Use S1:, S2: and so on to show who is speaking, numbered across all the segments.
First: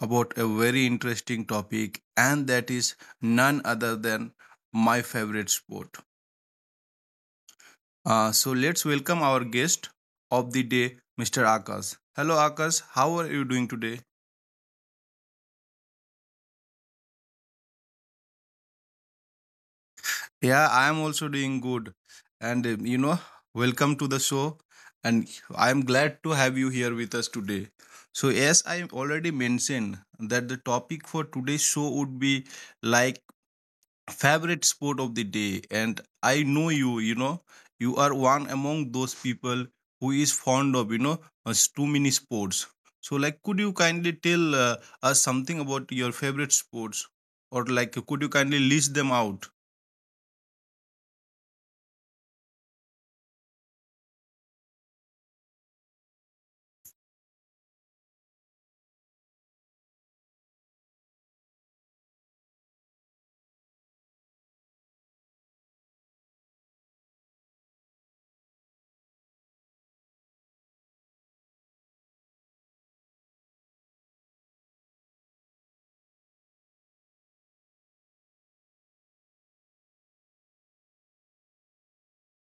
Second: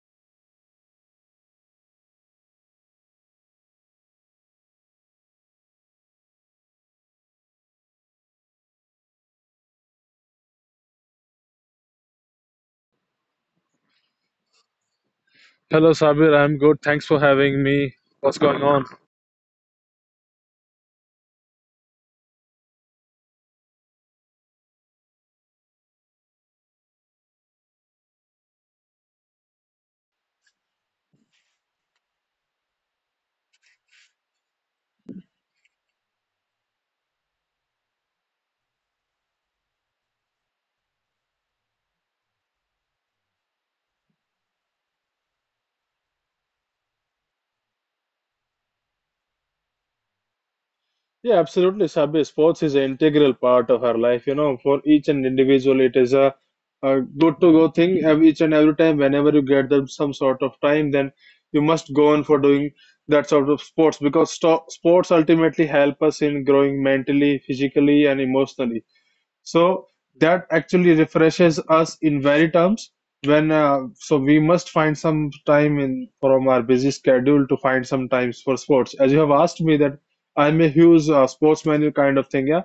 S1: about a very interesting topic, and that is none other than my favorite sport. So let's welcome our guest of the day, Mr. Akash. Hello, Akash. How are you doing today?
S2: Hello, Sabir. I'm good. Thanks for having me. What's going on?
S1: Yeah, I am also doing good. And uh, you know, Welcome to the show. And I am glad to have you here with us today. So, as I already mentioned, that the topic for today's show would be like favorite sport of the day. And I know you are one among those people who is fond of, too many sports. So, like, could you kindly tell us something about your favorite sports? Or, like, could you kindly list them out?
S2: Yeah, absolutely, Sabi. Sports is an integral part of our life. You know, for each and individual, it is a good to go thing. Each and every time, whenever you get them some sort of time, then you must go on for doing that sort of sports because sto sports ultimately help us in growing mentally, physically, and emotionally. So that actually refreshes us in very terms when we must find some time in from our busy schedule to find some times for sports. As you have asked me that I'm a huge sports menu kind of thing. Yeah.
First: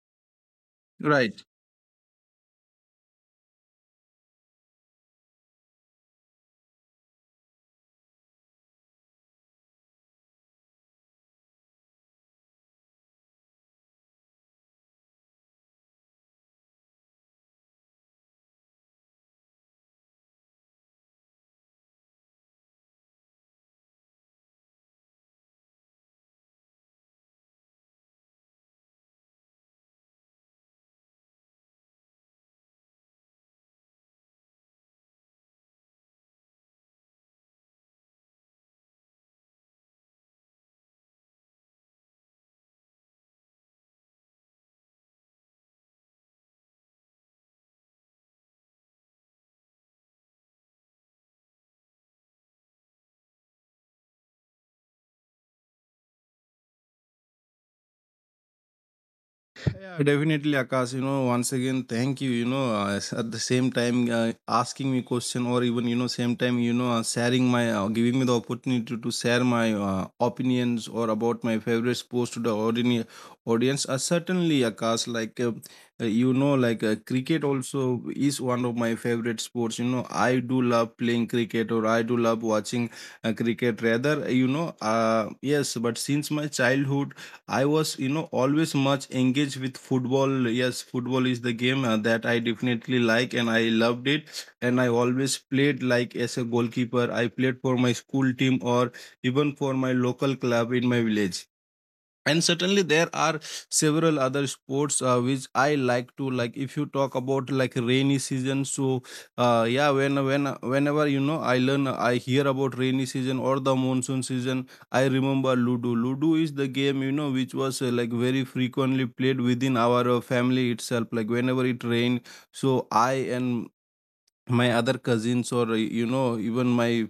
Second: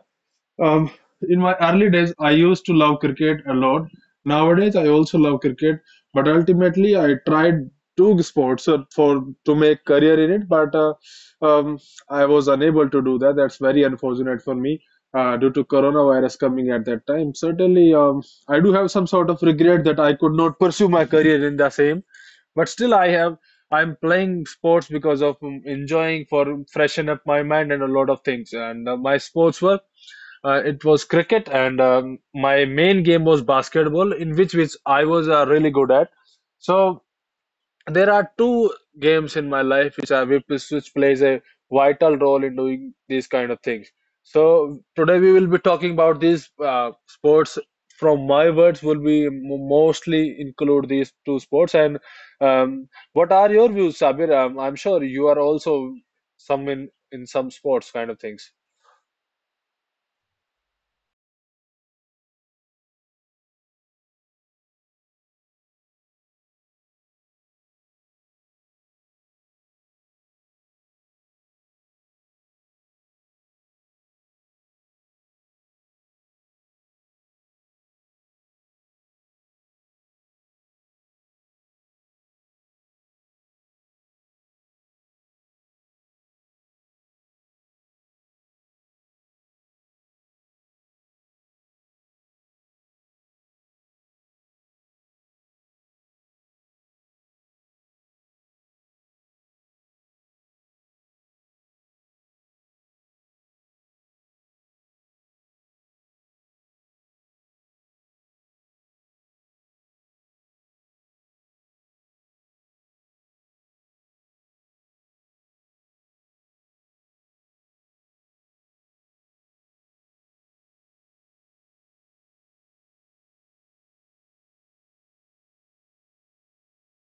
S2: Um, in
S1: Right.
S2: my early days, I used to love cricket a lot. Nowadays, I also love cricket, but ultimately, I tried two sports for to make career in it, but uh, um, I was unable to do that. That's very unfortunate for me due to coronavirus coming at that time. Certainly, I do have some sort of regret that I could not pursue my career in the same, but still, I have. I'm playing sports because of enjoying for freshen up my mind and a lot of things. And my sports work. It was cricket, and my main game was basketball, in which I was really good at. So there are two games in my life which plays a vital role in doing these kind of things. So today we will be talking about these sports. From my words, will be mostly include these two sports. And what are your views, Sabir? I'm sure you are also some in some sports kind of things.
S1: Yeah, definitely, Akash. You know, once again, thank you. At the same time, asking me question, or even same time, sharing giving me the opportunity to share my opinions or about my favorite sports to the ordinary audience. Certainly, Akash, cricket also is one of my favorite sports. You know, I do love playing cricket, or I do love watching cricket. Rather, yes, but since my childhood, I was, always much engaged with football. Yes, football is the game that I definitely like, and I loved it. And I always played like as a goalkeeper. I played for my school team or even for my local club in my village, and certainly there are several other sports which I like to. Like, if you talk about like rainy season, so uh, yeah when when whenever I hear about rainy season or the monsoon season, I remember ludo. Ludo is the game, you know, which was like very frequently played within our family itself, like whenever it rained. So I and my other cousins, or, even my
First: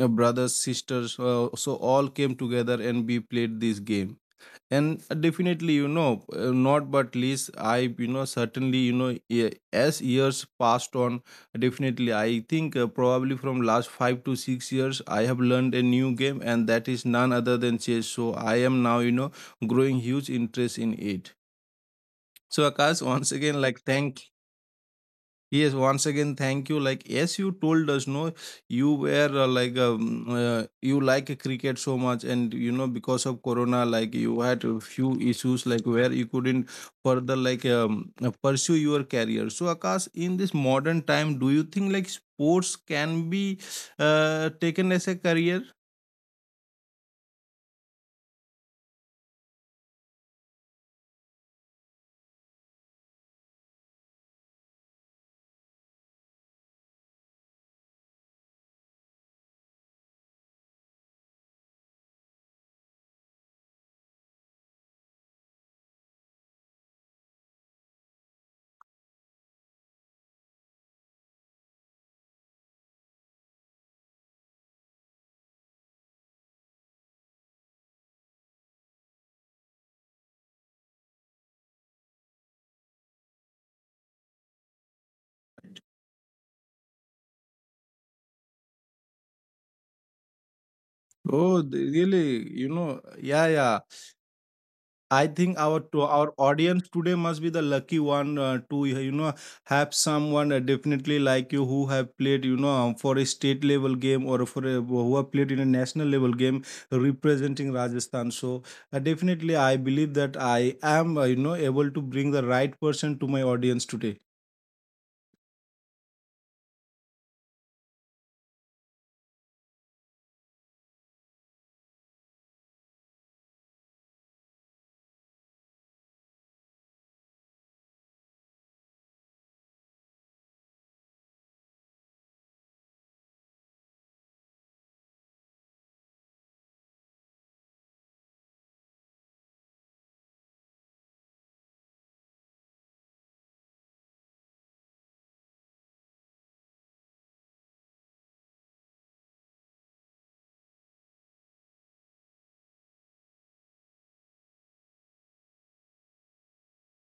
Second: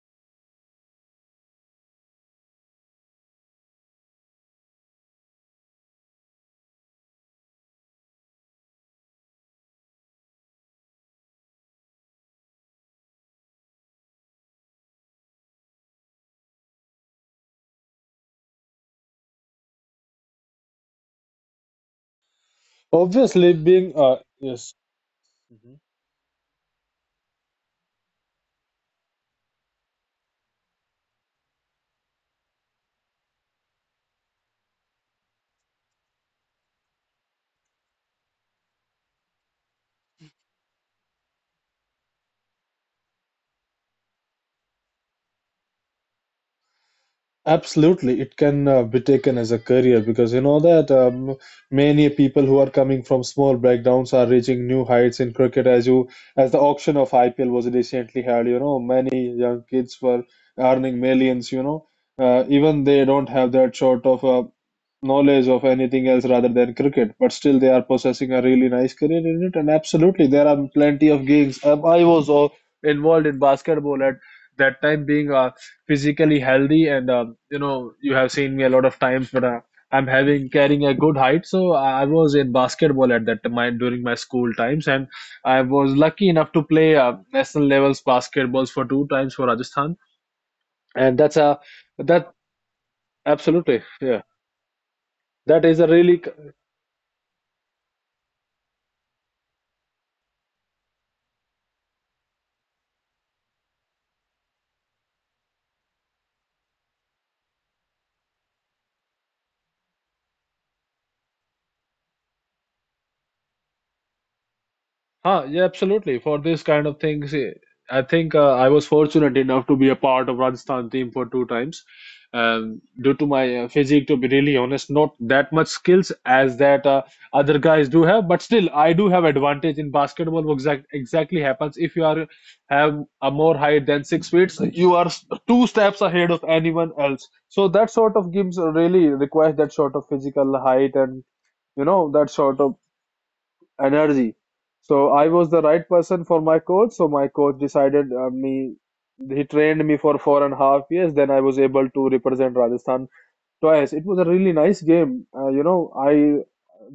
S1: brothers, sisters, so all came together and we played this game. And definitely, you know, not but least, I, you know, certainly, as years passed on, definitely I think probably from last 5 to 6 years I have learned a new game, and that is none other than chess. So I am now, you know, growing huge interest in it. So Akash, once
S2: Obviously,
S1: again, like, thank—
S2: yes,
S1: Yes,
S2: mhm.
S1: once again, thank you. Like, yes, you told us, no, you were you like cricket so much, and you know, because of Corona, like, you had a few issues, like, where you couldn't further, pursue your career. So, Akash, in this modern time, do you think, like, sports can be taken as a career?
S2: Absolutely, it can be taken as a career because you know that many people who are coming from small backgrounds are reaching new heights in cricket. As the auction of IPL was recently held, you know, many young kids were earning millions. You know, even they don't have that sort of knowledge of anything else rather than cricket, but still they are possessing a really nice career in it. And absolutely, there are plenty of gigs. I was involved in basketball at that time, being physically healthy, and you know you have seen me a lot of times, but I'm having carrying a good height, so I was in basketball at that time during my school times, and I was lucky enough to play national levels basketballs for two times for Rajasthan, and that's a that
S1: Really? You know. Yeah, yeah.
S2: absolutely yeah
S1: I think
S2: that
S1: our—
S2: is a
S1: to
S2: really
S1: our audience today must be the lucky one to, you know, have someone definitely like you who have played, you know, for a state level game, or for a— who have played in a national level game representing Rajasthan. So definitely, I believe that I am, able to bring the right person to my audience today.
S2: huh, yeah, absolutely. For this kind of things, I think I was fortunate enough to be a part of Rajasthan team for two times. Due to my physique, to be really honest, not that much skills as that other guys do have, but still, I do have advantage in basketball. What exactly happens if you are have a more height than 6 feet, you are two steps ahead of anyone else. So that sort of games really requires that sort of physical height and you know that sort of energy. So I was the right person for my coach. So my coach decided me. He trained me for four and a half years. Then I was able to represent Rajasthan twice. It was a really nice game. You know, I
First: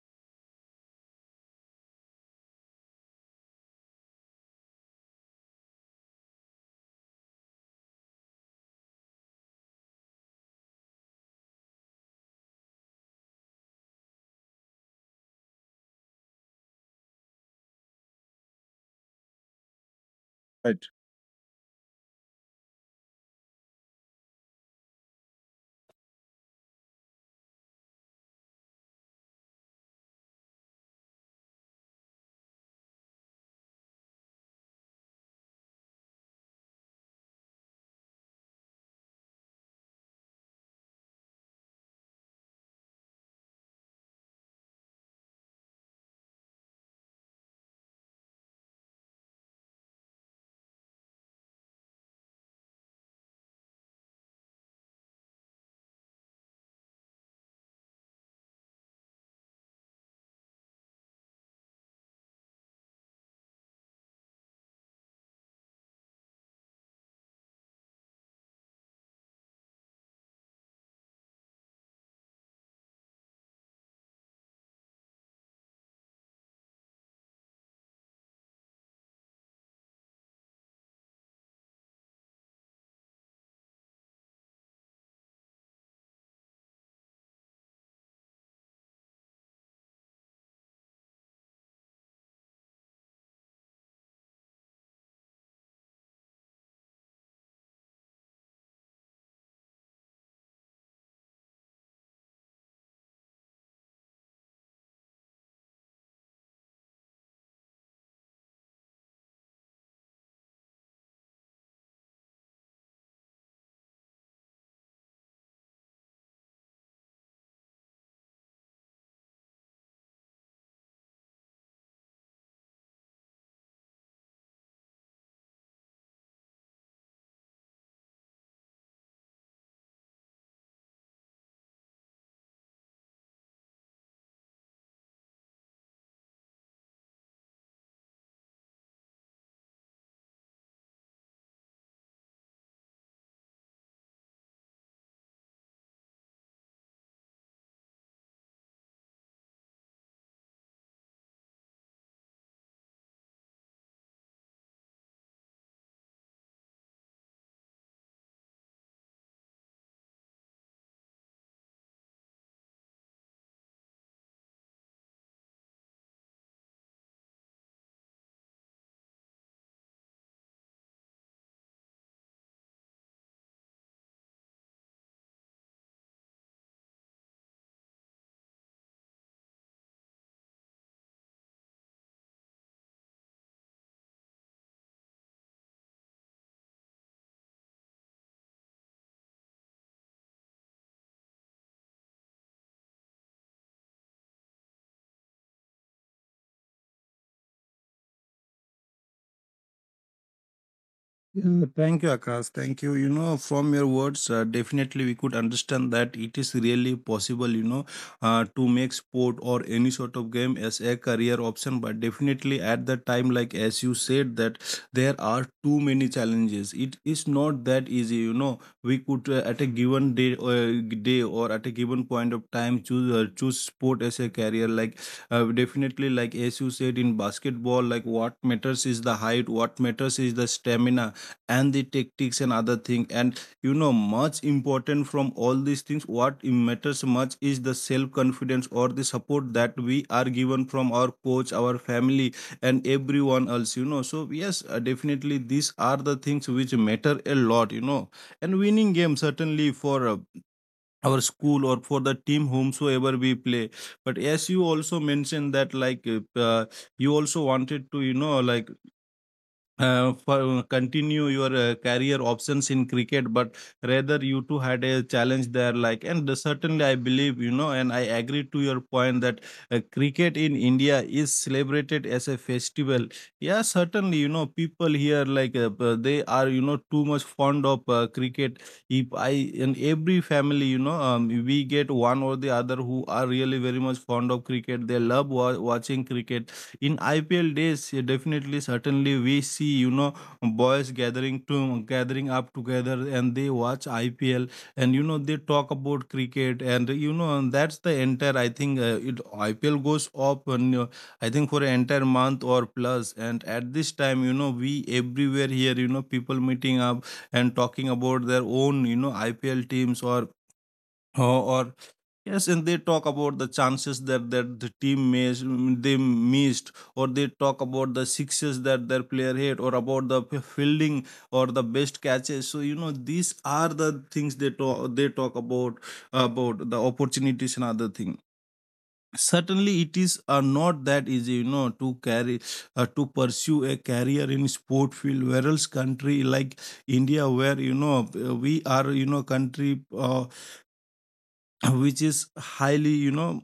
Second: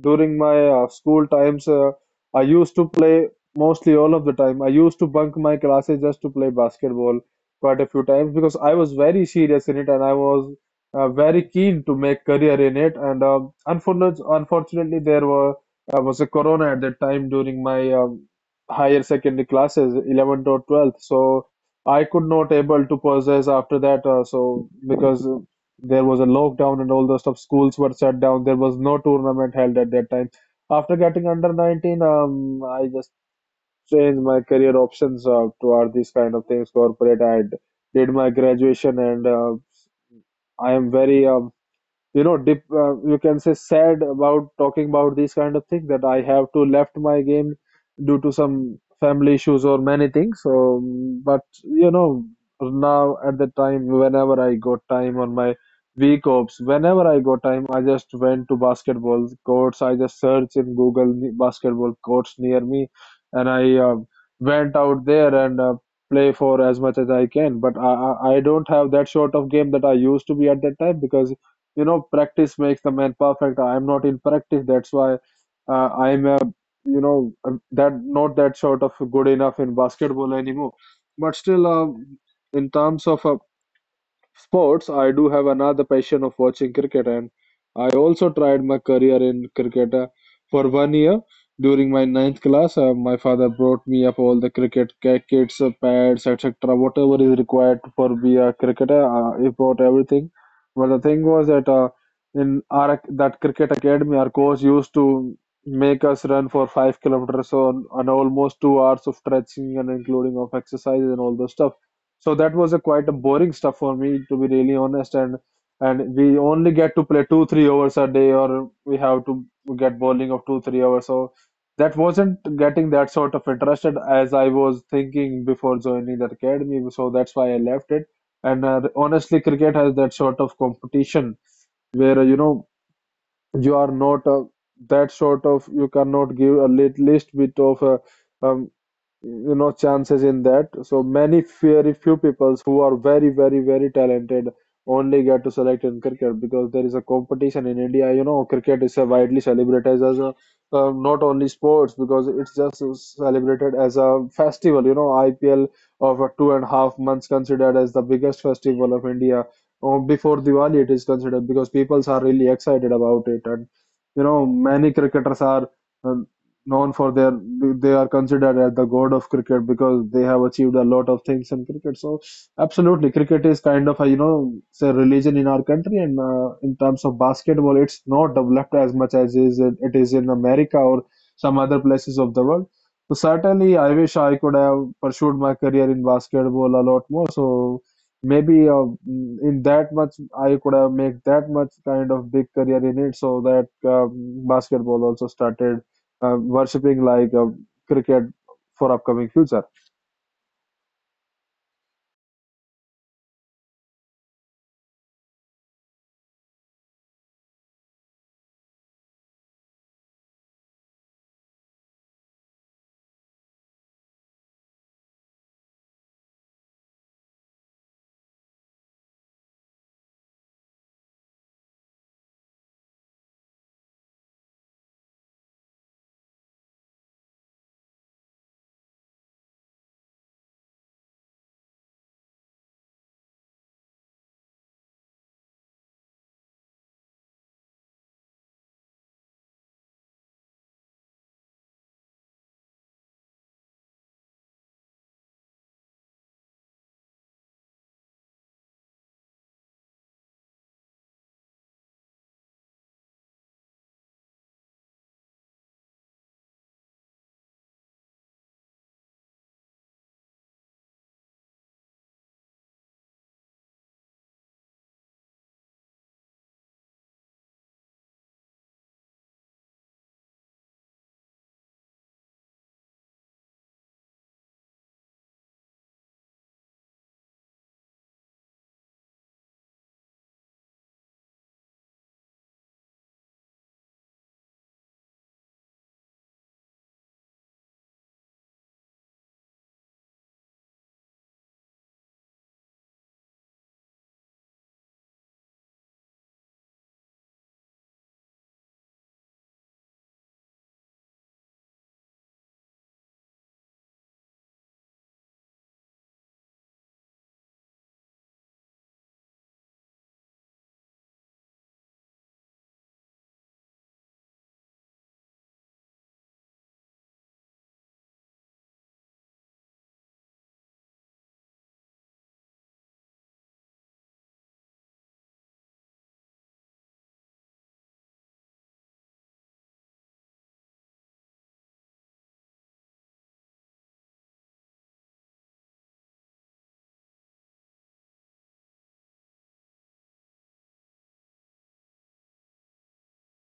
S2: during my school times, I used to play mostly all of the time. I used to bunk my classes just to play basketball quite a few times because I was very serious in it and I was very keen to make career in it. And unfortunately, there were was a corona at that time during my higher secondary classes, 11th or 12th. So I could not able to possess after that. So because there was a lockdown and all the stuff. Schools were shut down. There was no tournament held at that time. After getting under 19, I just changed my career options toward these kind of things, corporate. Did my graduation and I am very you know dip you can say sad about talking about these kind of things that I have to left my game due to some family issues or many things, but you know now at the time whenever I got time on my week offs, whenever I got time I just went to basketball courts, I just searched in Google basketball courts near me, and I went out there and play for as much as I can, but I don't have that sort of game that I used to be at that time because you know practice makes the man perfect. I'm not in practice. That's why I'm a you know that not that sort of good enough in basketball anymore, but still in terms of sports, I do have another passion of watching cricket and I also tried my career in cricket for 1 year. During my 9th class, my father brought me up all the cricket kits, pads, etc., whatever is required for be a cricketer. He brought everything. But the thing was that in our that cricket academy, our coach used to make us run for 5 kilometers on almost 2 hours of stretching and including of exercises and all the stuff. So that was a quite a boring stuff for me, to be really honest. And we only get to play two, 3 hours a day, or we have to get bowling of two, 3 hours. So that wasn't getting that sort of interested as I was thinking before joining that academy. So that's why I left it. And honestly, cricket has that sort of competition where you know you are not that sort of, you cannot give a least bit of a um, you know chances in that, so many very few people who are very very very talented only get to select in cricket because there is a competition in India. You know, cricket is a widely celebrated as a not only sports because it's just celebrated as a festival. You know, IPL of a two and a half months considered as the biggest festival of India or before Diwali it is considered because peoples are really excited about it. And you know many cricketers are uh, known for their, they are considered as the god of cricket because they have achieved a lot of things in cricket. So absolutely cricket is kind of a you know it's a religion in our country. And in terms of basketball, it's not developed as much as it is in America or some other places of the world. So certainly I wish I could have pursued my career in basketball a lot more. So maybe in that much I could have made that much kind of big career in it, so that um, basketball also started worshipping like cricket for upcoming future.
S1: Yeah, thank you, Akash. Thank you. You know, from your words, definitely we could understand that it is really possible, you know, to make sport or any sort of game as a career option. But definitely at the time, like as you said, that there are too many challenges. It is not that easy, you know. We could, at a given day, or at a given point of time, choose sport as a career. Definitely, like as you said, in basketball, like what matters is the height, what matters is the stamina and the tactics and other thing. And you know, much important from all these things, matters much is the self confidence or the support that we are given from our coach, our family and everyone else, you know. So yes, definitely these are the things which matter a lot, you know. And winning game, certainly for our school or for the team whomsoever we play. But as you also mentioned that, like uh, you also wanted to, you know, like for continue your career options in cricket, but rather you two had a challenge there. Like, and certainly I believe, you know, and I agree to your point that cricket in India is celebrated as a festival. Yeah, certainly, you know, people here they are, you know, too much fond of cricket. If I— in every family, you know, we get one or the other who are really very much fond of cricket. They love watching cricket. In IPL days, yeah, definitely, certainly, we see, you know, boys gathering up together, and they watch IPL, and you know, they talk about cricket, and you know, and that's the entire— I think it IPL goes up, and I think for an entire month or plus. And at this time, you know, we— everywhere here, you know, people meeting up and talking about their own, you know, IPL teams, or— or yes, and they talk about the chances that— that the team miss— they missed, or they talk about the sixes that their player hit, or about the fielding or the best catches. So you know, these are the things they talk about the opportunities and other thing. Certainly, it is not that easy, you know, to carry to pursue a career in sport field. Whereas country like India, where, you know, we are, you know, country which is highly, you know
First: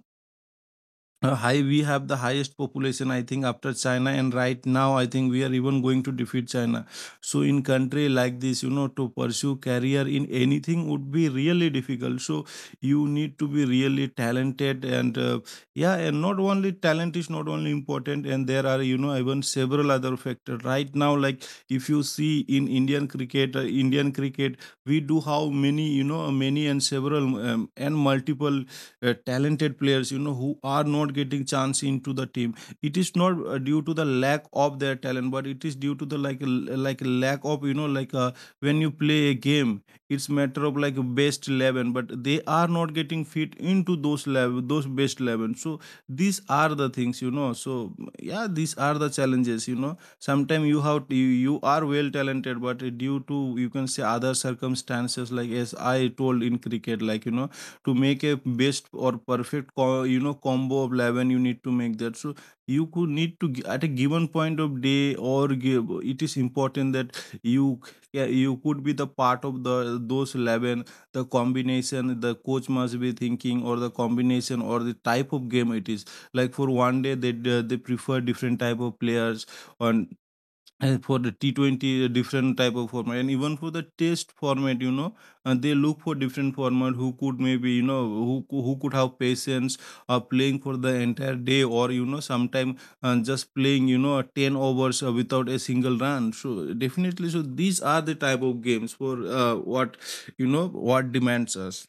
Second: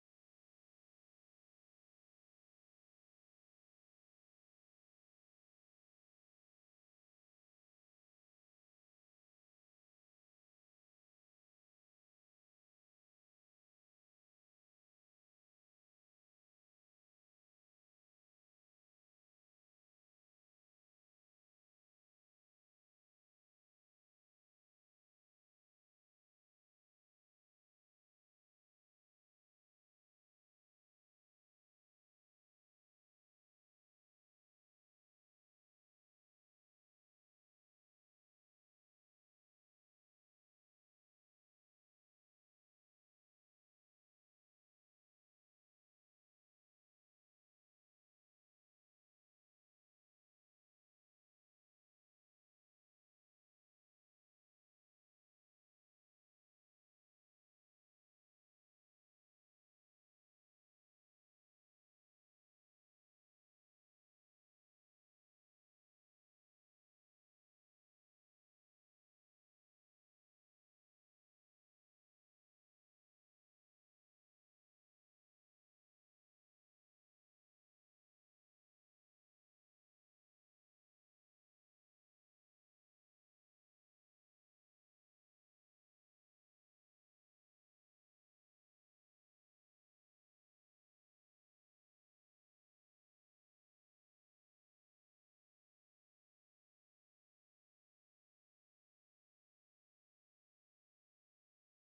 S1: high, we have the highest population, I think, after China, and right now, I think we are even going to defeat China. So in country like this, you know, to pursue career in anything would be really difficult. So, you need to be really talented, and yeah, and not only talent is— not only important, and there are, you know, even several other factors. Right now, like if you see in Indian cricket, we do have many, you know, many and several and multiple talented players, you know, who are not getting chance into the team. It is not due to the lack of their talent, but it is due to the like— like lack of, you know, when you play a game, it's matter of like best 11, but they are not getting fit into those level, those best 11. So these are the things, you know. So yeah, these are the challenges, you know. Sometimes you have— you are well talented, but due to, you can say, other circumstances, like as I told in cricket, like, you know, to make a best or you know combo of 11, you need to make that. So you could need to at a given point of day, or give— it is important that you— yeah, you could be the part of the those 11, the combination the coach must be thinking, or the combination or the type of game it is. Like for one day, they prefer different type of players on, and for the T20, a different type of format, and even for the test format, you know, they look for different format who could maybe, who could have patience playing for the entire day, or you know, sometime just playing, you know, 10 overs without a single run. So definitely, so these are the type of games for what you know what demands us.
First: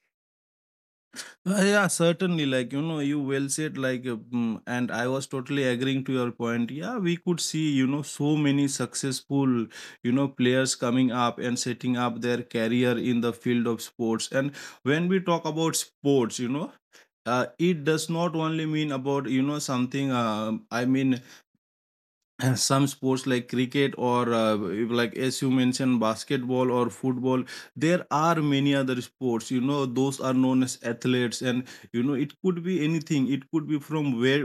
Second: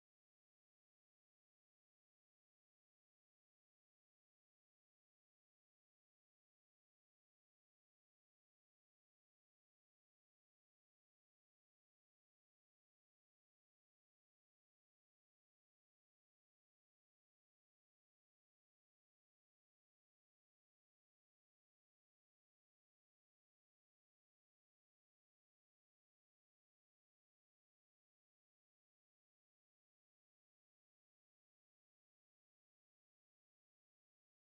S1: Yeah, certainly. Like, you know, you well said, and I was totally agreeing to your point. Yeah, we could see, you know, so many successful, you know, players coming up and setting up their career in the field of sports. And when we talk about sports, you know, it does not only mean about, you know, something, I mean, some sports like cricket, or if like as you mentioned basketball or football, there are many other sports, you know, those are known as athletes. And you know it could be anything, it could be from where,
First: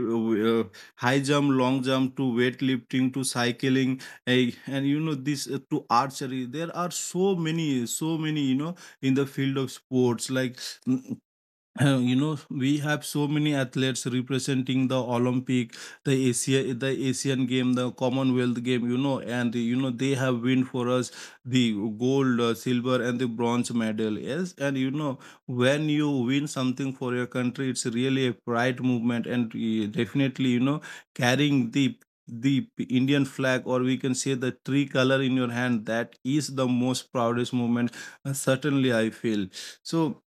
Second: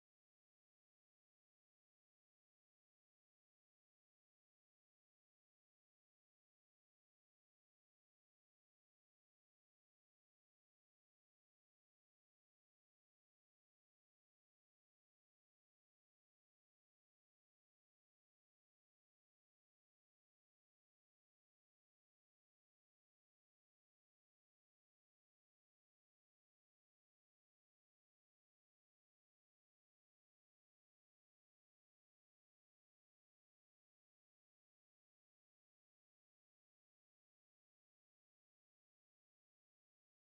S1: uh, high jump, long jump, to weightlifting, to cycling, and you know this to archery. There are so many, so many, you know, in the field of sports, like, mm, you know, we have so many athletes representing the Olympic, the Asia, the Asian Game, the Commonwealth Game, you know. And you know they have win for us the gold, silver, and the bronze medal. Yes, and you know when you win something for your country, it's really a pride movement. And definitely, you know, carrying the Indian flag, or we can say the tree color, in your hand, that is the most proudest moment, certainly I feel. So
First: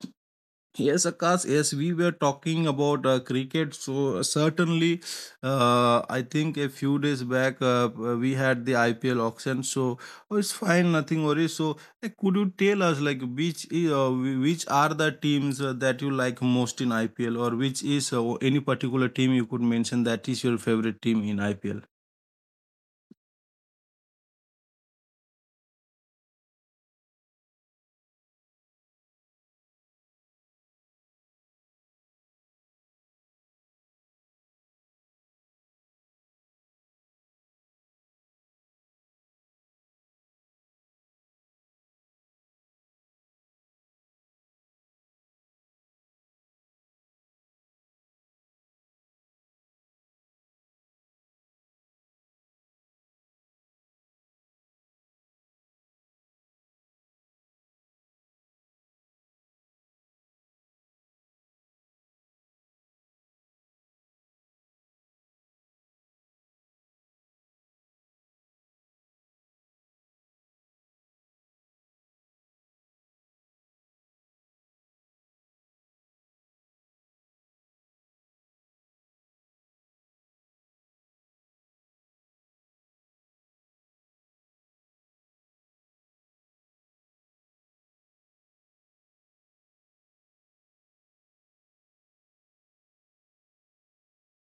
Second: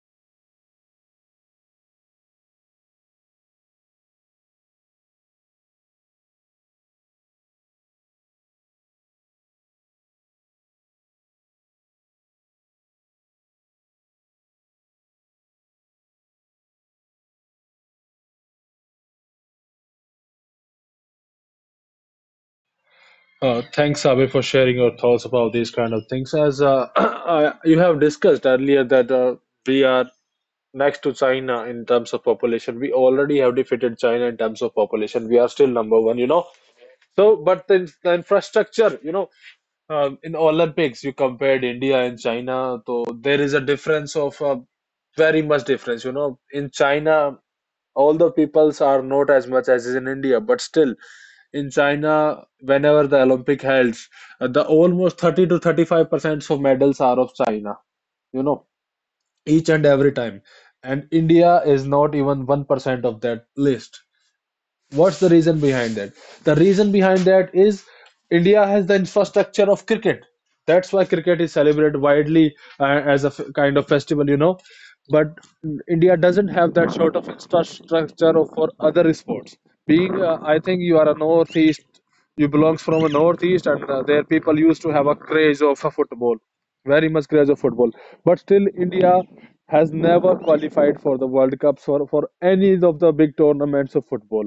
S1: yes, Akash, yes, we were talking about cricket. So, certainly, I think a few days back we had the IPL auction. So, oh, it's fine, nothing worries. So, could you tell us, like, which, which are the teams that you like most in IPL, or which is any particular team you could mention that is your favorite team in IPL?
S2: Thanks, Abhi, for sharing your thoughts about these kind of things. As you have discussed earlier, that we are next to China in terms of population. We already have defeated China in terms of population. We are still number one, you know. So, but the infrastructure, you know, in Olympics, you compared India and China, so there is a difference of very much difference. You know, in China, all the peoples are not as much as is in India, but still. In China, whenever the Olympic held, the almost 30 to 35% of medals are of China, you know, each and every time. And India is not even 1% of that list. What's the reason behind that? The reason behind that is India has the infrastructure of cricket. That's why cricket is celebrated widely as a kind of festival, you know. But India doesn't have that sort of infrastructure for other sports. Being, I think you are a northeast, you belongs from a northeast, and their people used to have a craze of a football, very much craze of football. But still, India has never qualified for the World Cups or for any of the big tournaments of football,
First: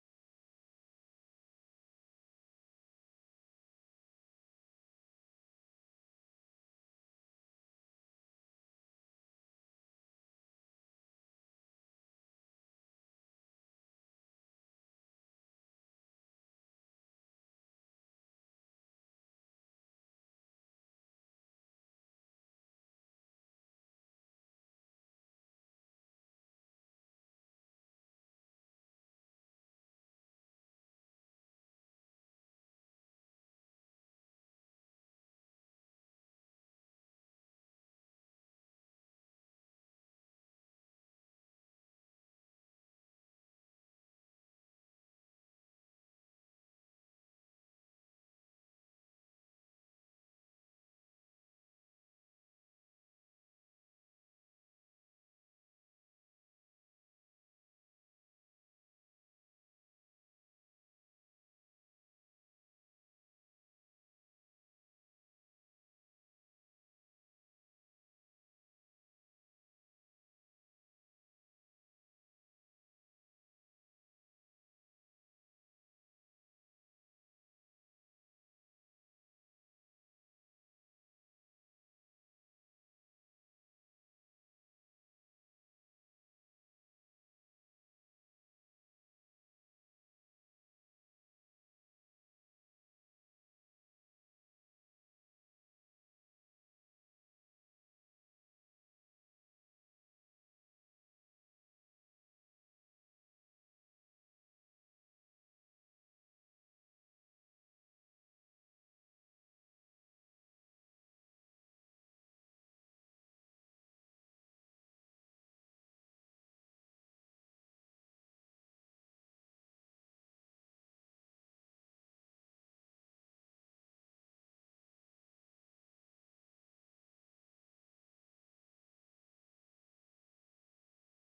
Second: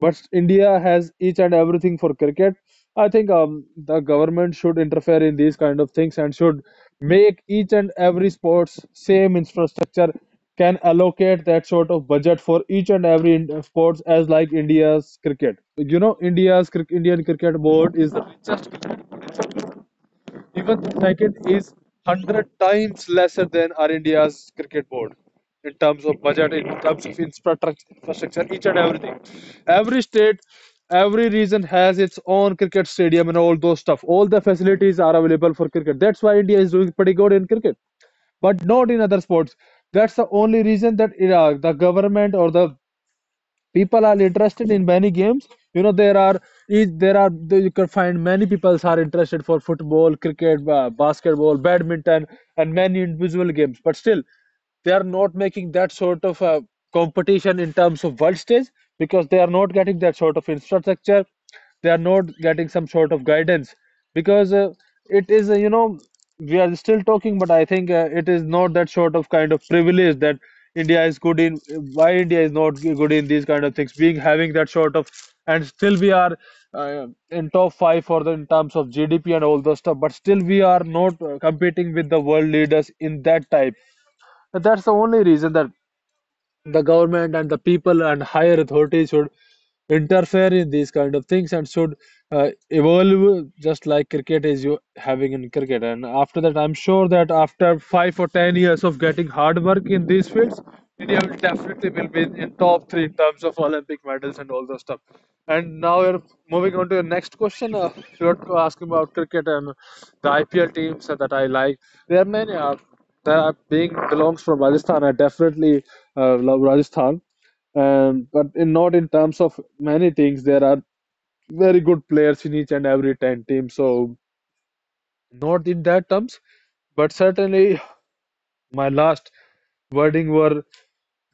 S2: but India has each and everything for cricket. I think the government should interfere in these kind of things and should make each and every sports same infrastructure, can allocate that sort of budget for each and every sports as like India's cricket. You know, India's Indian cricket board is the richest. Even the second is 100 times lesser than our India's cricket board in terms of budget, in terms of infrastructure, each and everything. Every state, every region has its own cricket stadium and all those stuff. All the facilities are available for cricket. That's why India is doing pretty good in cricket, but not in other sports. That's the only reason that the government or the people are interested in many games. you know there are there are, you can find, many people are interested for football, cricket, basketball, badminton, and many individual games, but still they are not making that sort of competition in terms of world stage, because they are not getting that sort of infrastructure, they are not getting some sort of guidance, because it is you know we are still talking, but I think it is not that sort of kind of privilege that India is good in. Why India is not good in these kind of things? Being having that sort of, and still we are in top five for the in terms of GDP and all those stuff, but still we are not competing with the world leaders in that type. But that's the only reason that the government and the people and higher authorities should interfere in these kind of things and should evolve just like cricket is you having in cricket. And after that I'm sure that after 5 or 10 years of getting hard work in these fields, India will definitely will be in top 3 in terms of Olympic medals and all those stuff. And now we're moving on to the next question. You're asking about cricket and the IPL teams that I like. There are many that are being belongs from Rajasthan. I definitely love Rajasthan. And but in not in terms of many things, there are very good players in each and every 10 team. So not in that terms, but certainly my last wording were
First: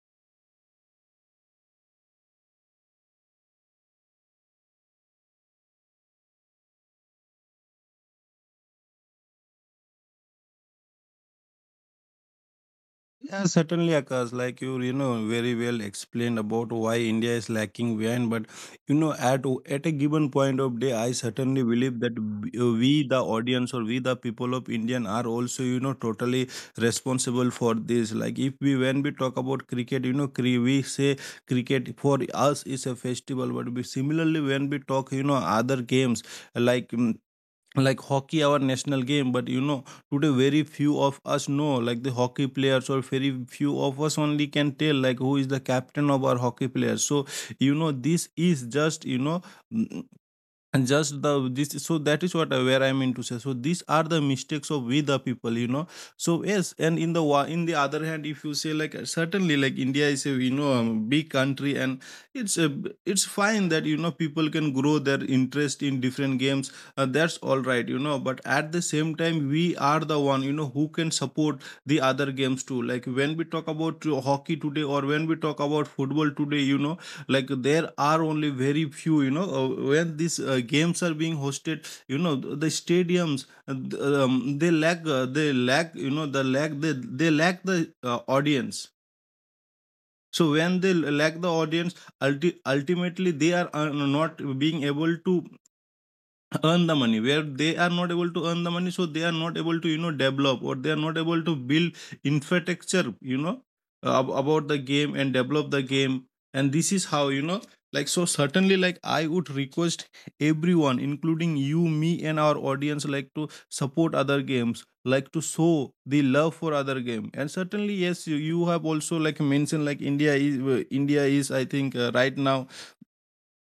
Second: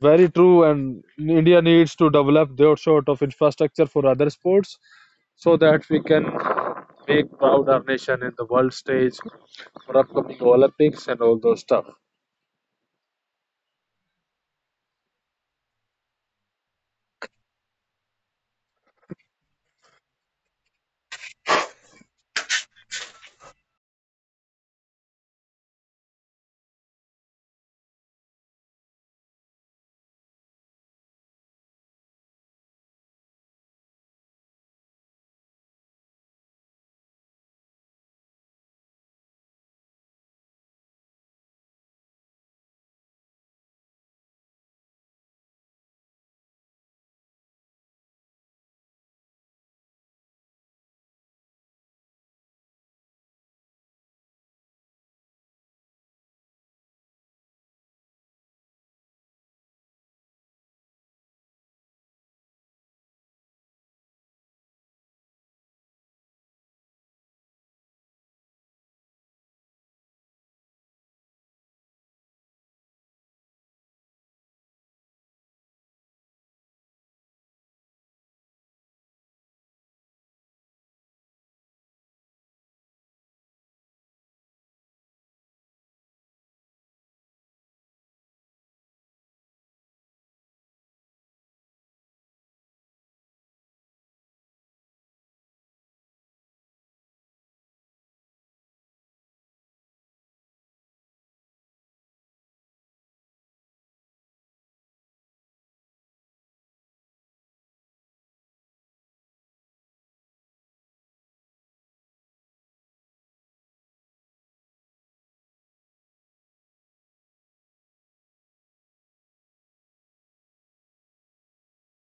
S2: very true. And India needs to develop their sort of infrastructure for other sports so that we can make proud our nation in the world stage for upcoming Olympics and all those stuff.
S1: Yeah, certainly, Akash. Like, you know, very well explained about why India is lacking behind. But you know, at a given point of day, I certainly believe that we, the audience, or we, the people of Indian, are also, you know, totally responsible for this. Like if we when we talk about cricket, you know, we say cricket for us is a festival. But we, similarly, when we talk, you know, other games, like, like hockey, our national game. But you know today very few of us know like the hockey players, or very few of us only can tell like who is the captain of our hockey players. So you know this is just, you know, mm, and just the this so that is what where I mean to say. So these are the mistakes of we the people, you know. So yes, and in the other hand, if you say like, certainly, like, India is a, you know, big country. And it's a, it's fine that you know people can grow their interest in different games, that's all right, you know. But at the same time, we are the one, you know, who can support the other games too. Like when we talk about hockey today, or when we talk about football today, you know, like there are only very few, you know, when these games are being hosted, you know, the stadiums, they lack, they lack the audience. So when they lack the audience, ultimately they are not being able to earn the money. Where they are not able to earn the money, so they are not able to, you know, develop, or they are not able to build infrastructure, you know, about the game, and develop the game. And this is how, you know, like, so certainly, like, I would request everyone, including you, me, and our audience, like to support other games, like to show the love for other game. And certainly yes, you have also like mentioned, like, India is, India is, I think, right now,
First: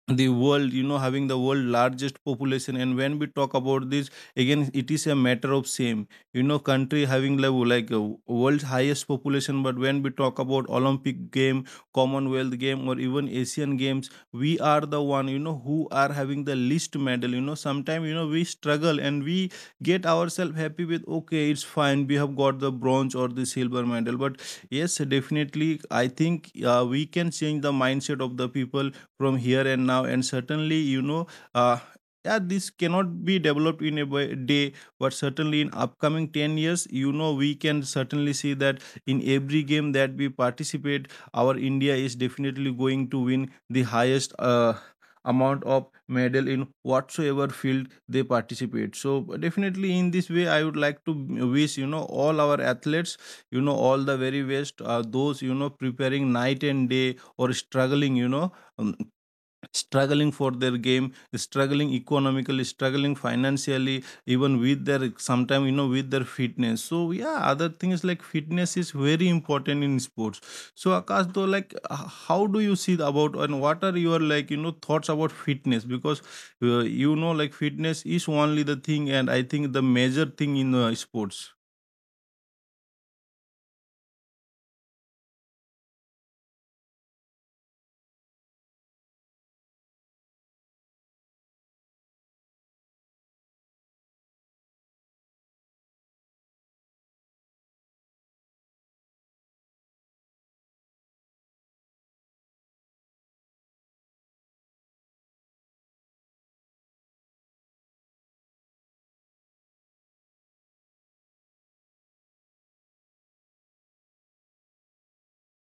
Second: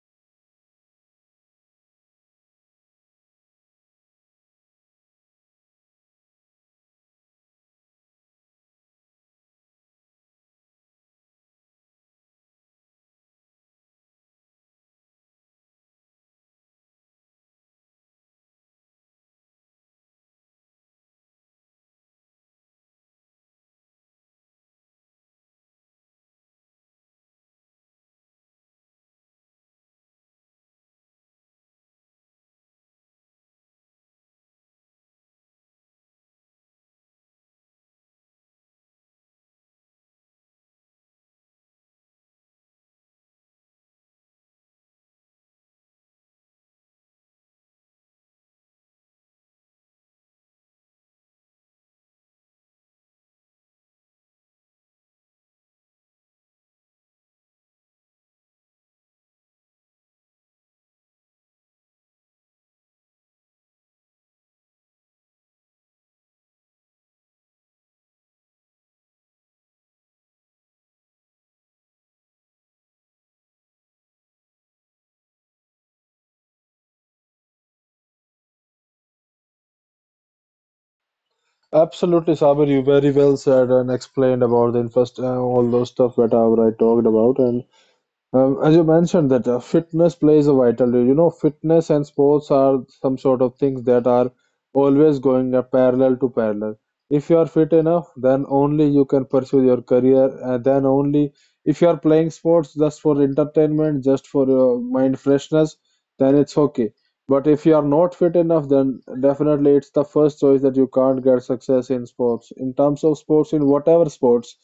S1: the world, you know, having the world largest population. And when we talk about this, again, it is a matter of same, you know, country having level like world's highest population. But when we talk about Olympic game, Commonwealth game, or even Asian games, we are the one, you know, who are having the least medal. You know, sometimes, you know, we struggle, and we get ourselves happy with, okay, it's fine, we have got the bronze or the silver medal. But yes, definitely, I think we can change the mindset of the people from here and now. And certainly, you know, uh, yeah, this cannot be developed in a day. But certainly in upcoming 10 years, you know, we can certainly see that, in every game that we participate, our India is definitely going to win the highest amount of medal in whatsoever field they participate. So definitely, in this way, I would like to wish, you know, all our athletes, you know, all the very best, those, you know, preparing night and day, or struggling, you know, um, struggling for their game, struggling economically, struggling financially, even with their sometimes, you know, with their fitness. So yeah, other things like fitness is very important in sports. So Akash, though, like, how do you see about, and what are your like, you know, thoughts about fitness? Because you know, like, fitness is only the thing, and I think the major thing in sports.
S2: Absolutely, Sabir, you very well said and explained about the infest all those stuff that I talked about, and as you mentioned that fitness plays a vital role. You know, fitness and sports are some sort of things that are always going parallel to parallel. If you are fit enough, then only you can pursue your career, and then only if you are playing sports just for entertainment, just for your mind freshness, then it's okay. But if you are not fit enough, then definitely it's the first choice that you can't get success in sports. In terms of sports, in whatever sports,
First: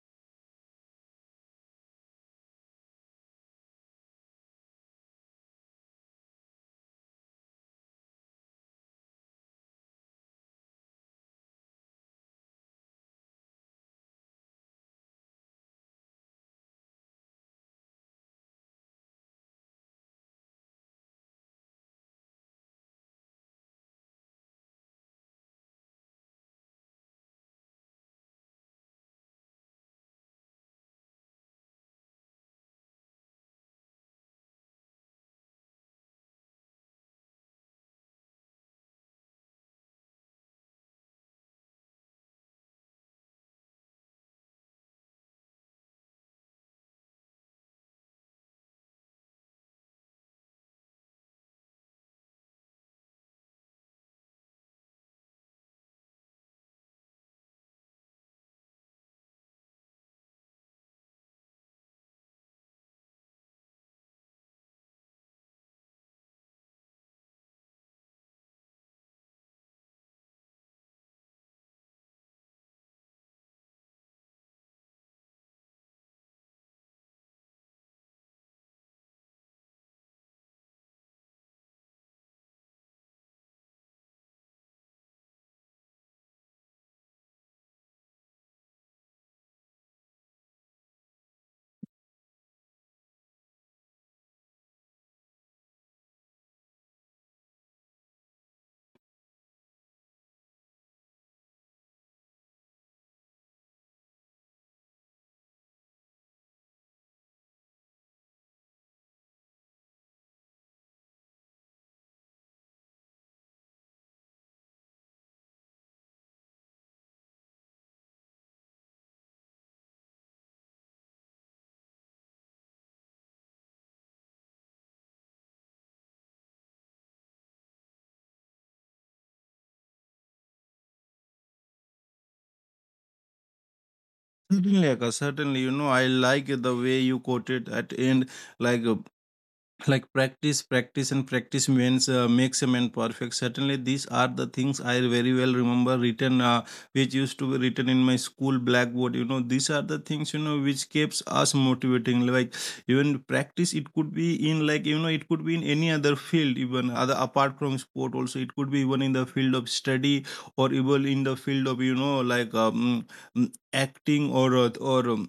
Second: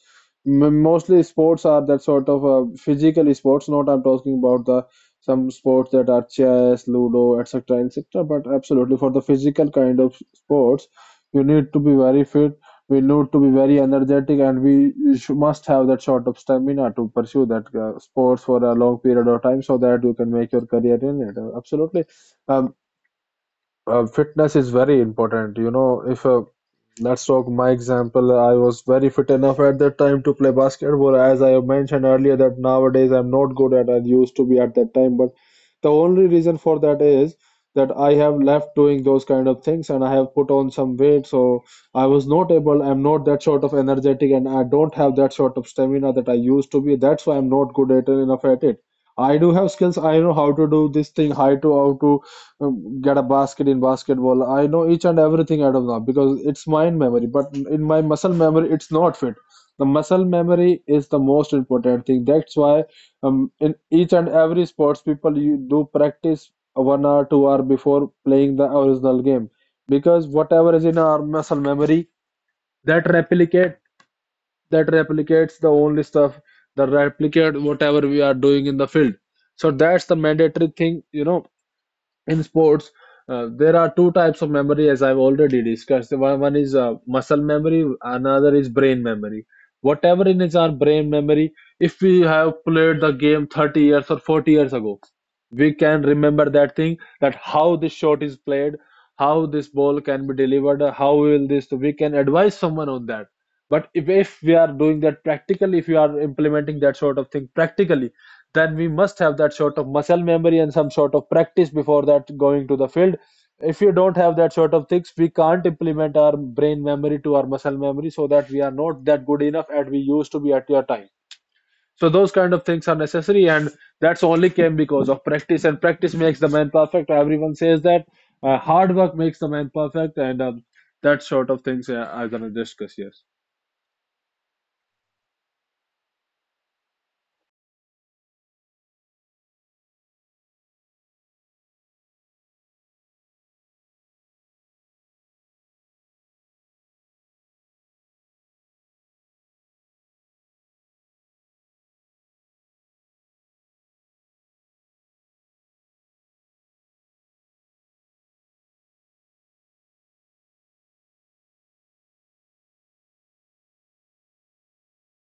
S2: Mostly sports are that sort of physical sports. Not I'm talking about the some sports that are chess, ludo, etc., etc. But absolutely for the physical kind of sports, you need to be very fit. We need to be very energetic, and we must have that sort of stamina to pursue that sports for a long period of time, so that you can make your career in it. Absolutely, um, fitness is very important. You know, if let's talk my example, I was very fit enough at that time to play basketball. As I mentioned earlier, that nowadays I'm not good at I used to be at that time. But the only reason for that is that I have left doing those kind of things and I have put on some weight. So I was not able, I'm not that sort of energetic and I don't have that sort of stamina that I used to be. That's why I'm not good at enough at it. I do have skills. I know how to do this thing, how to get a basket in basketball. I know each and everything out of now because it's mind memory. But in my muscle memory, it's not fit. The muscle memory is the most important thing. That's why in each and every sports people you do practice 1 hour, 2 hour before playing the original game, because whatever is in our muscle memory, that replicate that replicates the only stuff that replicate whatever we are doing in the field. So that's the mandatory thing, you know, in sports, there are two types of memory, as I've already discussed. One is muscle memory, another is brain memory. Whatever in is our brain memory, if we have played the game 30 years or 40 years ago, we can remember that thing, that how this shot is played, how this ball can be delivered, how will this, we can advise someone on that. But if we are doing that practically, if you are implementing that sort of thing practically, then we must have that sort of muscle memory and some sort of practice before that going to the field. If you don't have that sort of things, we can't implement our brain memory to our muscle memory so that we are not that good enough at we used to be at your time. So those kind of things are necessary, and that's only came because of practice. And practice makes the man perfect. Everyone says that hard work makes the man perfect, and that sort of things I'm gonna discuss. Yes.
S1: Certainly, Akash, certainly, you know, I like the way you quoted at end, like, like, practice, practice, and practice means, makes a man perfect. Certainly, these are the things I very well remember written, which used to be written in my school blackboard. You know, these are the things, you know, which keeps us motivating. Like, even practice, it could be, in like, you know, it could be in any other field, even other apart from sport also. It could be even in the field of study, or even in the field of, you know, like, acting, or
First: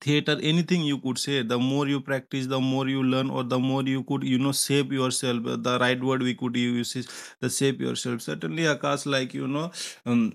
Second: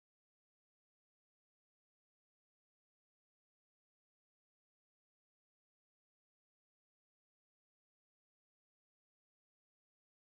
S1: theater, anything you could say. The more you practice, the more you learn, or the more you could, you know, shape yourself. The right word we could use is the shape yourself. Certainly, Akash, like, you know, um,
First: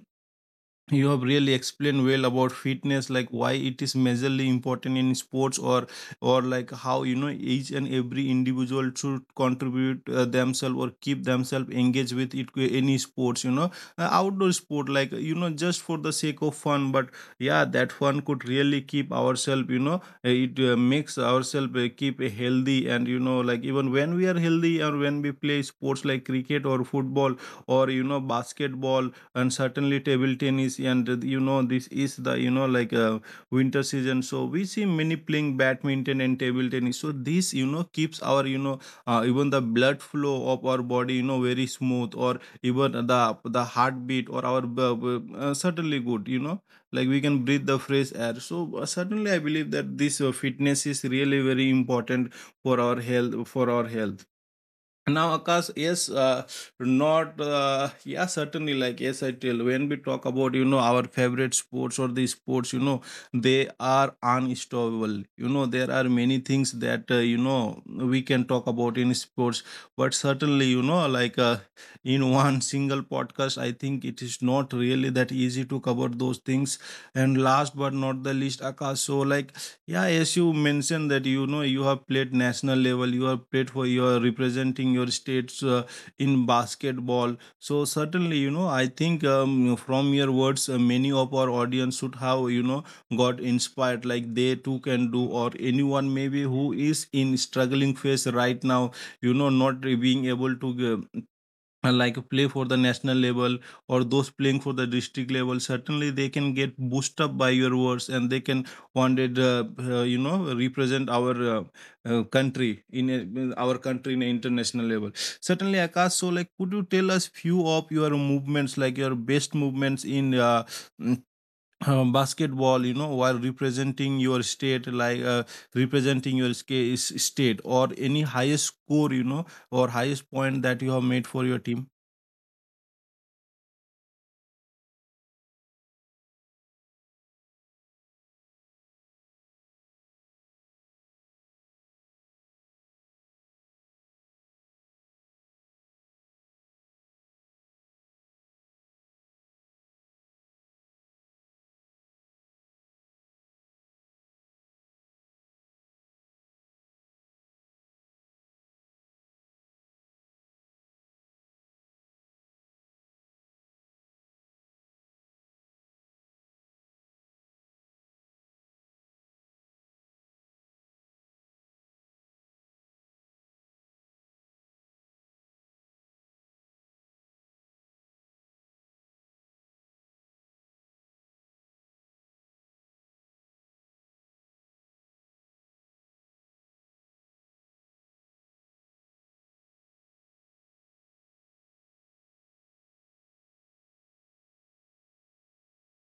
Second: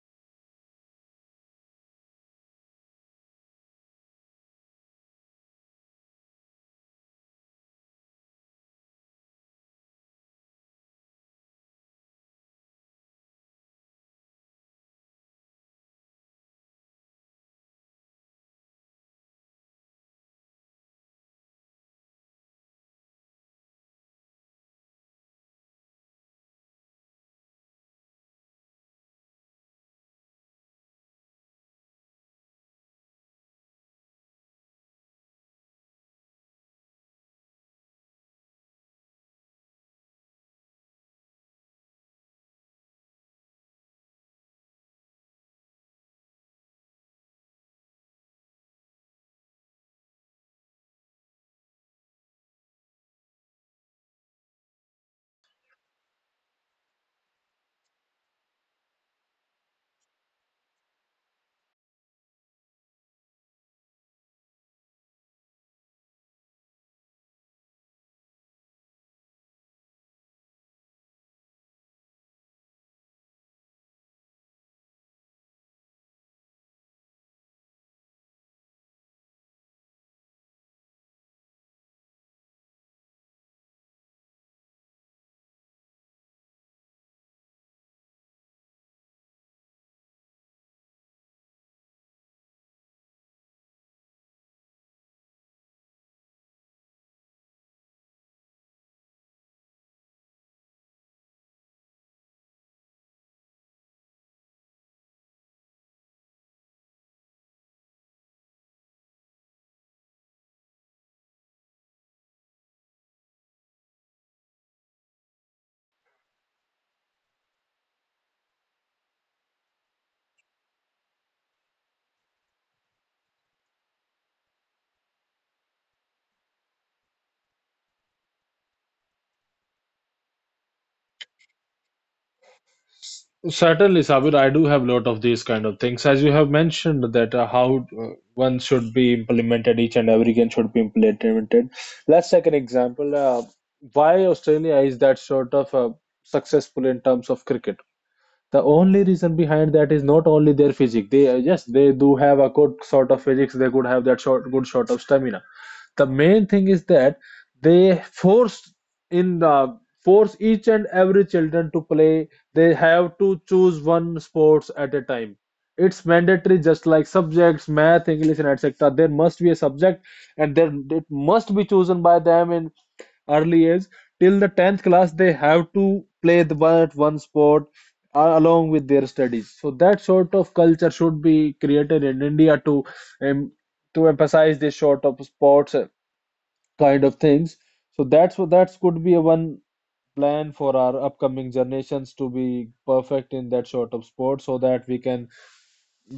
S1: you have really explained well about fitness, like why it is majorly important in sports, or like how, you know, each and every individual should contribute themselves, or keep themselves engaged with it, any sports, you know. Outdoor sport, like, you know, just for the sake of fun. But yeah, that fun could really keep ourselves, you know, it makes ourselves, keep, healthy. And you know, like, even when we are healthy, or when we play sports like cricket, or football, or you know basketball, and certainly table tennis, and you know, this is the, you know, like, winter season. So we see many playing badminton and table tennis, so this, you know, keeps our, you know, even the blood flow of our body, you know, very smooth, or even the heartbeat, or our certainly good, you know. Like we can breathe the fresh air. So certainly I believe that this fitness is really very important for our health, for our health. Now Akash, yes, not, yeah, certainly, like, yes, I tell, when we talk about, you know, our favorite sports, or the sports, you know, they are unstoppable. You know, there are many things that, you know, we can talk about in sports. But certainly, you know, like, in one single podcast, I think it is not really that easy to cover those things. And last but not the least, Akash, so like, yeah, as you mentioned that you know you have played national level, you have played for your representing your states, in basketball. So certainly, you know, I think, from your words, many of our audience should have, you know, got inspired, like they too can do, or anyone maybe who is in struggling phase right now, you know, not being able to give, like play for the national level, or those playing for the district level. Certainly they can get boost up by your words, and they can one day, you know, represent our, country in a, our country in a international level. Certainly, Akash, so like, could you tell us few of your movements, like, your best movements in, mm, basketball, you know, while representing your state, like, representing your state, or any highest score, you know, or highest point that you have made for your team.
S2: Certainly, Sabir, I do have a lot of these kind of things. As you have mentioned that how one should be implemented, each and every game should be implemented. Let's take an example. Why Australia is that sort of successful in terms of cricket? The only reason behind that is not only their physique. They yes, they do have a good sort of physics. They could have that short, good sort of stamina. The main thing is that they force in the force each and every children to play. They have to choose one sports at a time. It's mandatory, just like subjects, math, English, and etc. There must be a subject, and then it must be chosen by them in early age, till the 10th class they have to play the one at one sport along with their studies. So that sort of culture should be created in India um, to emphasize this sort of sports kind of things. So that's what that could be a one plan for our upcoming generations to be perfect in that sort of sport, so that we can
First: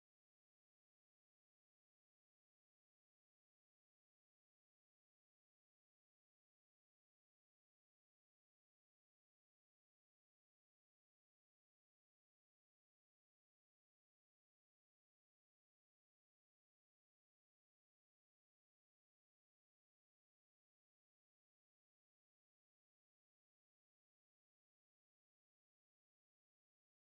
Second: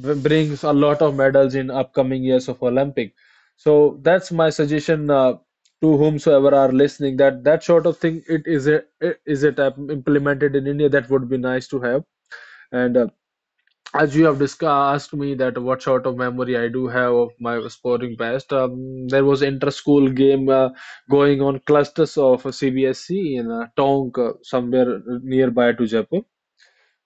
S2: bring a lot of medals in upcoming years of Olympic. So that's my suggestion. To whomsoever are listening, that that sort of thing, it is a it is it implemented in India, that would be nice to have. And as you have discussed asked me that what sort of memory I do have of my sporting past, there was inter-school game going on clusters of CBSE in Tonk, somewhere nearby to Jaipur,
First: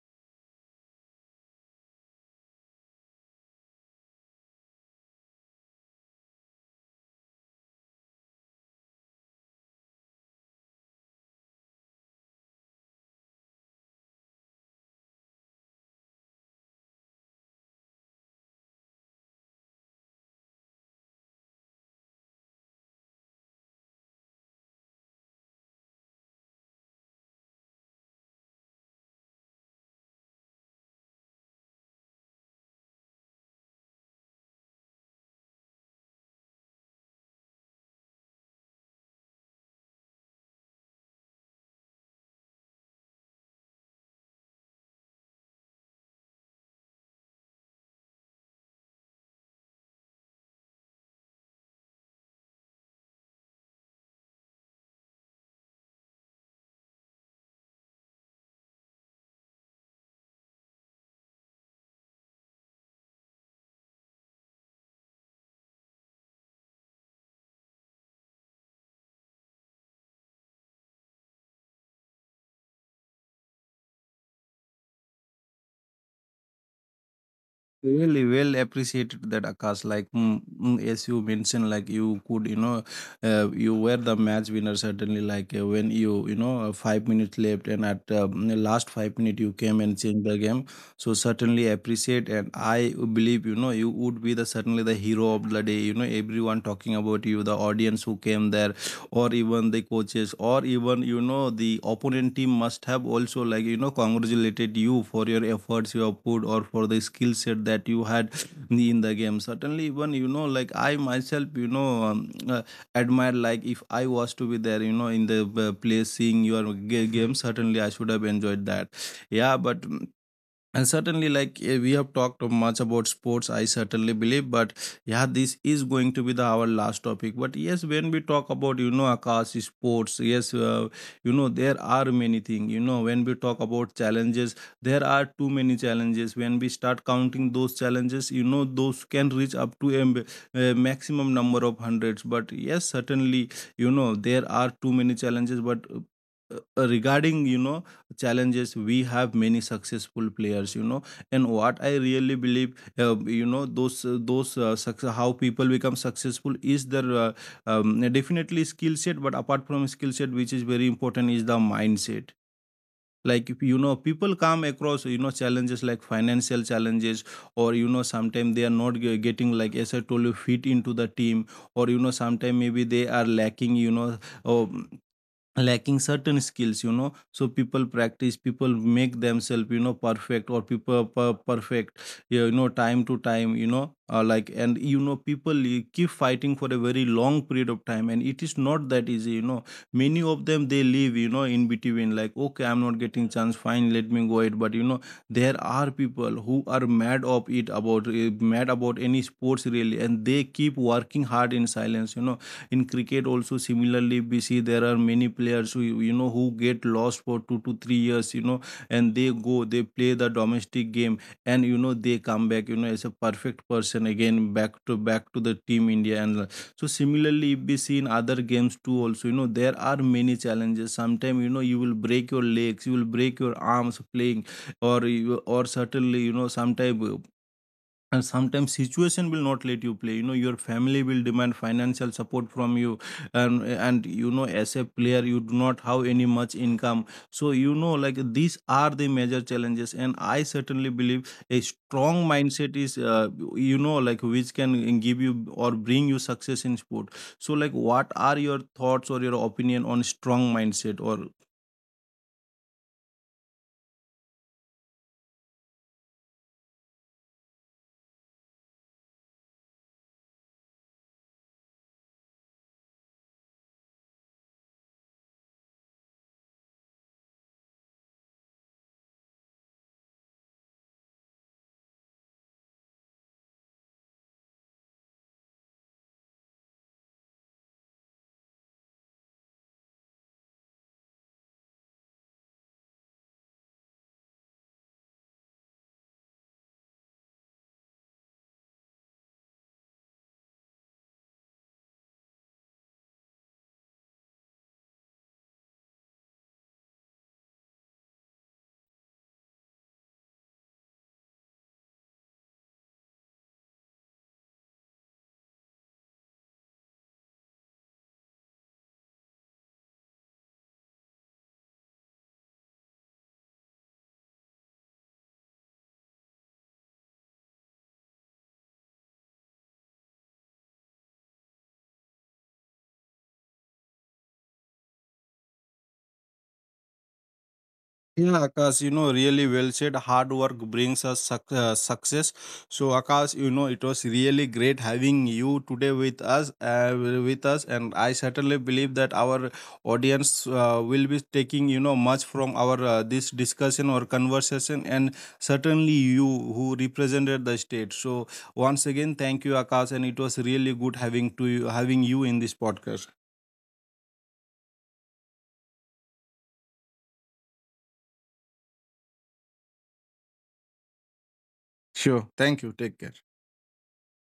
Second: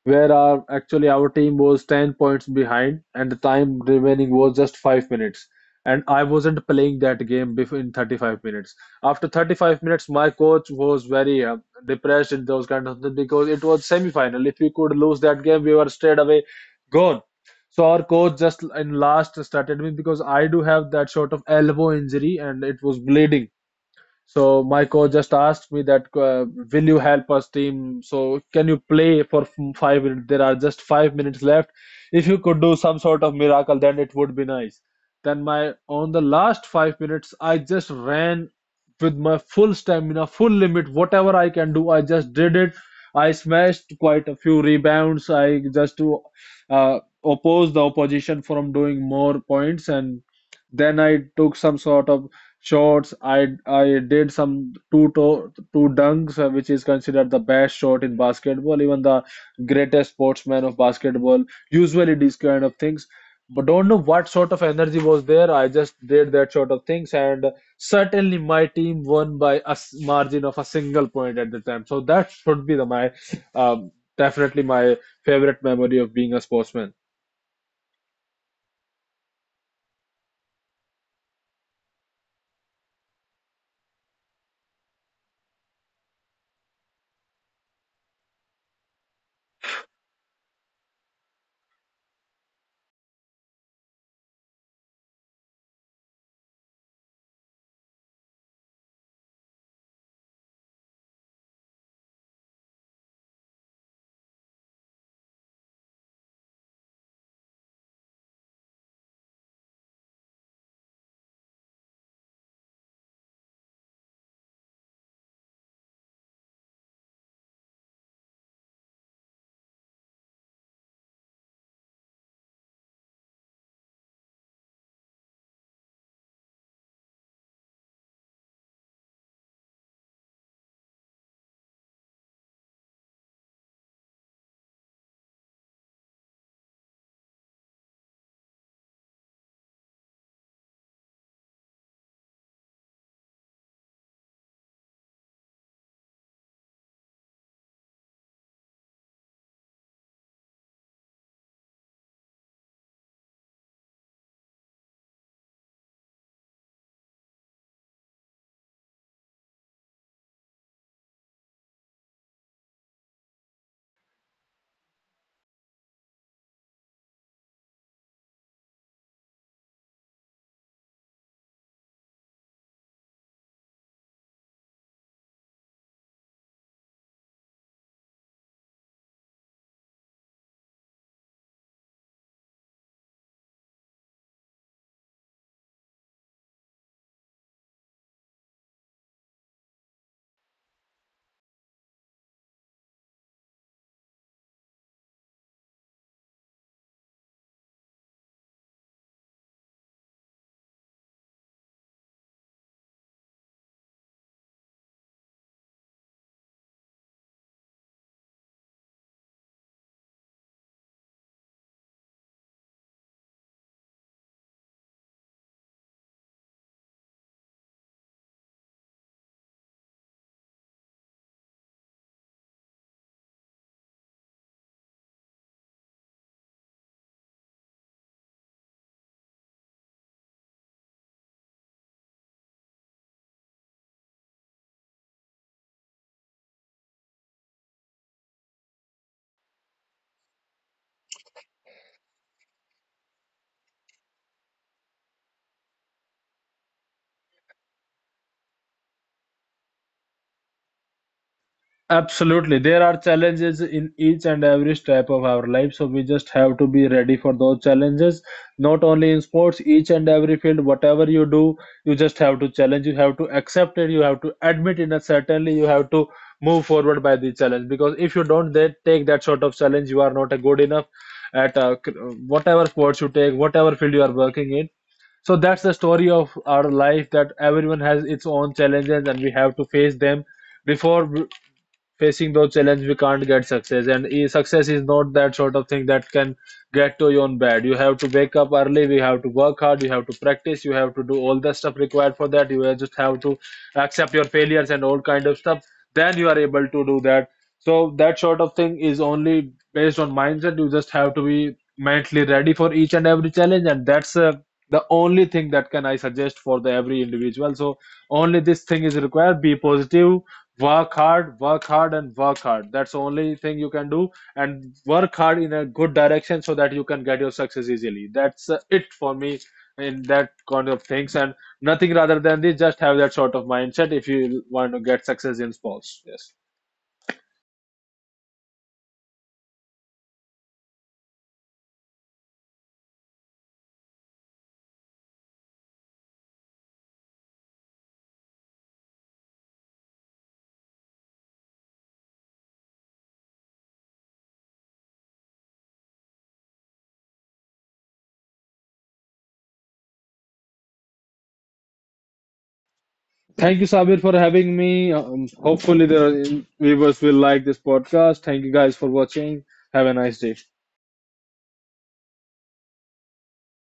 S2: where our actually our team was 10 points behind and the time remaining was just 5 minutes, and I wasn't playing that game before in 35 minutes. After 35 minutes my coach was very depressed in those kind of things because it was semi-final. If we could lose that game, we were straight away gone. So our coach just in last started me because I do have that sort of elbow injury and it was bleeding. So my coach just asked me that, "Will you help us, team? So can you play for 5 minutes? There are just 5 minutes left. If you could do some sort of miracle, then it would be nice." Then my on the last 5 minutes, I just ran with my full stamina, full limit, whatever I can do, I just did it. I smashed quite a few rebounds. I just to oppose the opposition from doing more points, and then I took some sort of shots. I did some two dunks, which is considered the best shot in basketball, even the greatest sportsman of basketball. Usually these kind of things, but don't know what sort of energy was there. I just did that sort of things, and certainly my team won by a margin of a single point at the time. So that should be the my definitely my favorite memory of being a sportsman.
S1: Really well appreciated that, Akash. Like, as you mentioned, like, you could, you know, you were the match winner certainly. Like, when you know, 5 minutes left, and at the last 5 minute, you came and changed the game. So certainly appreciate, and I believe, you know, you would be the certainly the hero of the day. You know, everyone talking about you, the audience who came there, or even the coaches, or even, you know, the opponent team must have also like, you know, congratulated you for your efforts you have put, or for the skill set that you had in the game. Certainly, even, you know, like, I myself, you know, admire, like, if I was to be there, you know, in the place seeing your game, certainly I should have enjoyed that. Yeah but, and certainly, like, we have talked much about sports, I certainly believe. But yeah, this is going to be the our last topic. But yes, when we talk about, you know, Akash, sports, yes, you know, there are many things. You know, when we talk about challenges, there are too many challenges. When we start counting those challenges, you know, those can reach up to a, a maximum number of hundreds. But yes, certainly, you know, there are too many challenges. But regarding, you know, challenges, we have many successful players, you know. And what I really believe, you know, those, success, how people become successful is their, definitely, skill set. But apart from skill set, which is very important, is the mindset. Like, if you know, people come across, you know, challenges, like financial challenges, or you know sometimes they are not getting, like, as I told you, fit into the team, or you know sometimes maybe they are lacking, you know, um, lacking certain skills, you know. So people practice, people make themselves, you know, perfect, or people perfect, you know, time to time, you know, like. And you know, people, keep fighting for a very long period of time, and it is not that easy, you know. Many of them they live, you know, in between, like, okay, I'm not getting chance, fine, let me go it. But you know there are people who are mad of it about, mad about any sports really, and they keep working hard in silence, you know. In cricket also, similarly, we see there are many players who, you know, who get lost for 2 to 3 years, you know. And they go, they play the domestic game, and you know they come back, you know, as a perfect person, again back to the team India. And so similarly, if we see in other games too also, you know, there are many challenges. Sometimes, you know, you will break your legs, you will break your arms playing, or you, or certainly, you know, sometimes, and sometimes situation will not let you play, you know, your family will demand financial support from you. and and you know, as a player, you do not have any much income. So you know, like, these are the major challenges, and I certainly believe a strong mindset is, you know, like, which can give you, or bring you success in sport. So like, what are your thoughts, or your opinion on strong mindset, or?
S2: Absolutely. There are challenges in each and every step of our life, so we just have to be ready for those challenges. Not only in sports, each and every field, whatever you do, you just have to challenge, you have to accept it, you have to admit it, and certainly you have to move forward by the challenge. Because if you don't then take that sort of challenge, you are not a good enough at whatever sports you take, whatever field you are working in. So that's the story of our life, that everyone has its own challenges and we have to face them. Before facing those challenges we can't get success. And success is not that sort of thing that can get to your own bed. You have to wake up early, we have to work hard, you have to practice, you have to do all the stuff required for that. Just have to accept your failures and all kind of stuff, then you are able to do that. So that sort of thing is only based on mindset. You just have to be mentally ready for each and every challenge, and that's the only thing that can I suggest for the every individual. So only this thing is required: be positive, work hard, work hard, and work hard. That's the only thing you can do, and work hard in a good direction so that you can get your success easily. That's it for me in that kind of things, and nothing rather than this. Just have that sort of mindset if you want to get success in sports. Yes.
S1: Yeah, Akash, you know, really well said. Hard work brings us success. So, Akash, you know, it was really great having you today with us, and I certainly believe that our audience will be taking, you know, much from our this discussion, or conversation, and certainly you who represented the state. So once again, thank you, Akash, and it was really good having to you, having you in this podcast.
S2: Thank you, Sabir, for having me. Hopefully the viewers will like this podcast. Thank you guys for watching. Have a nice day.
S1: Sure, thank you. Take care.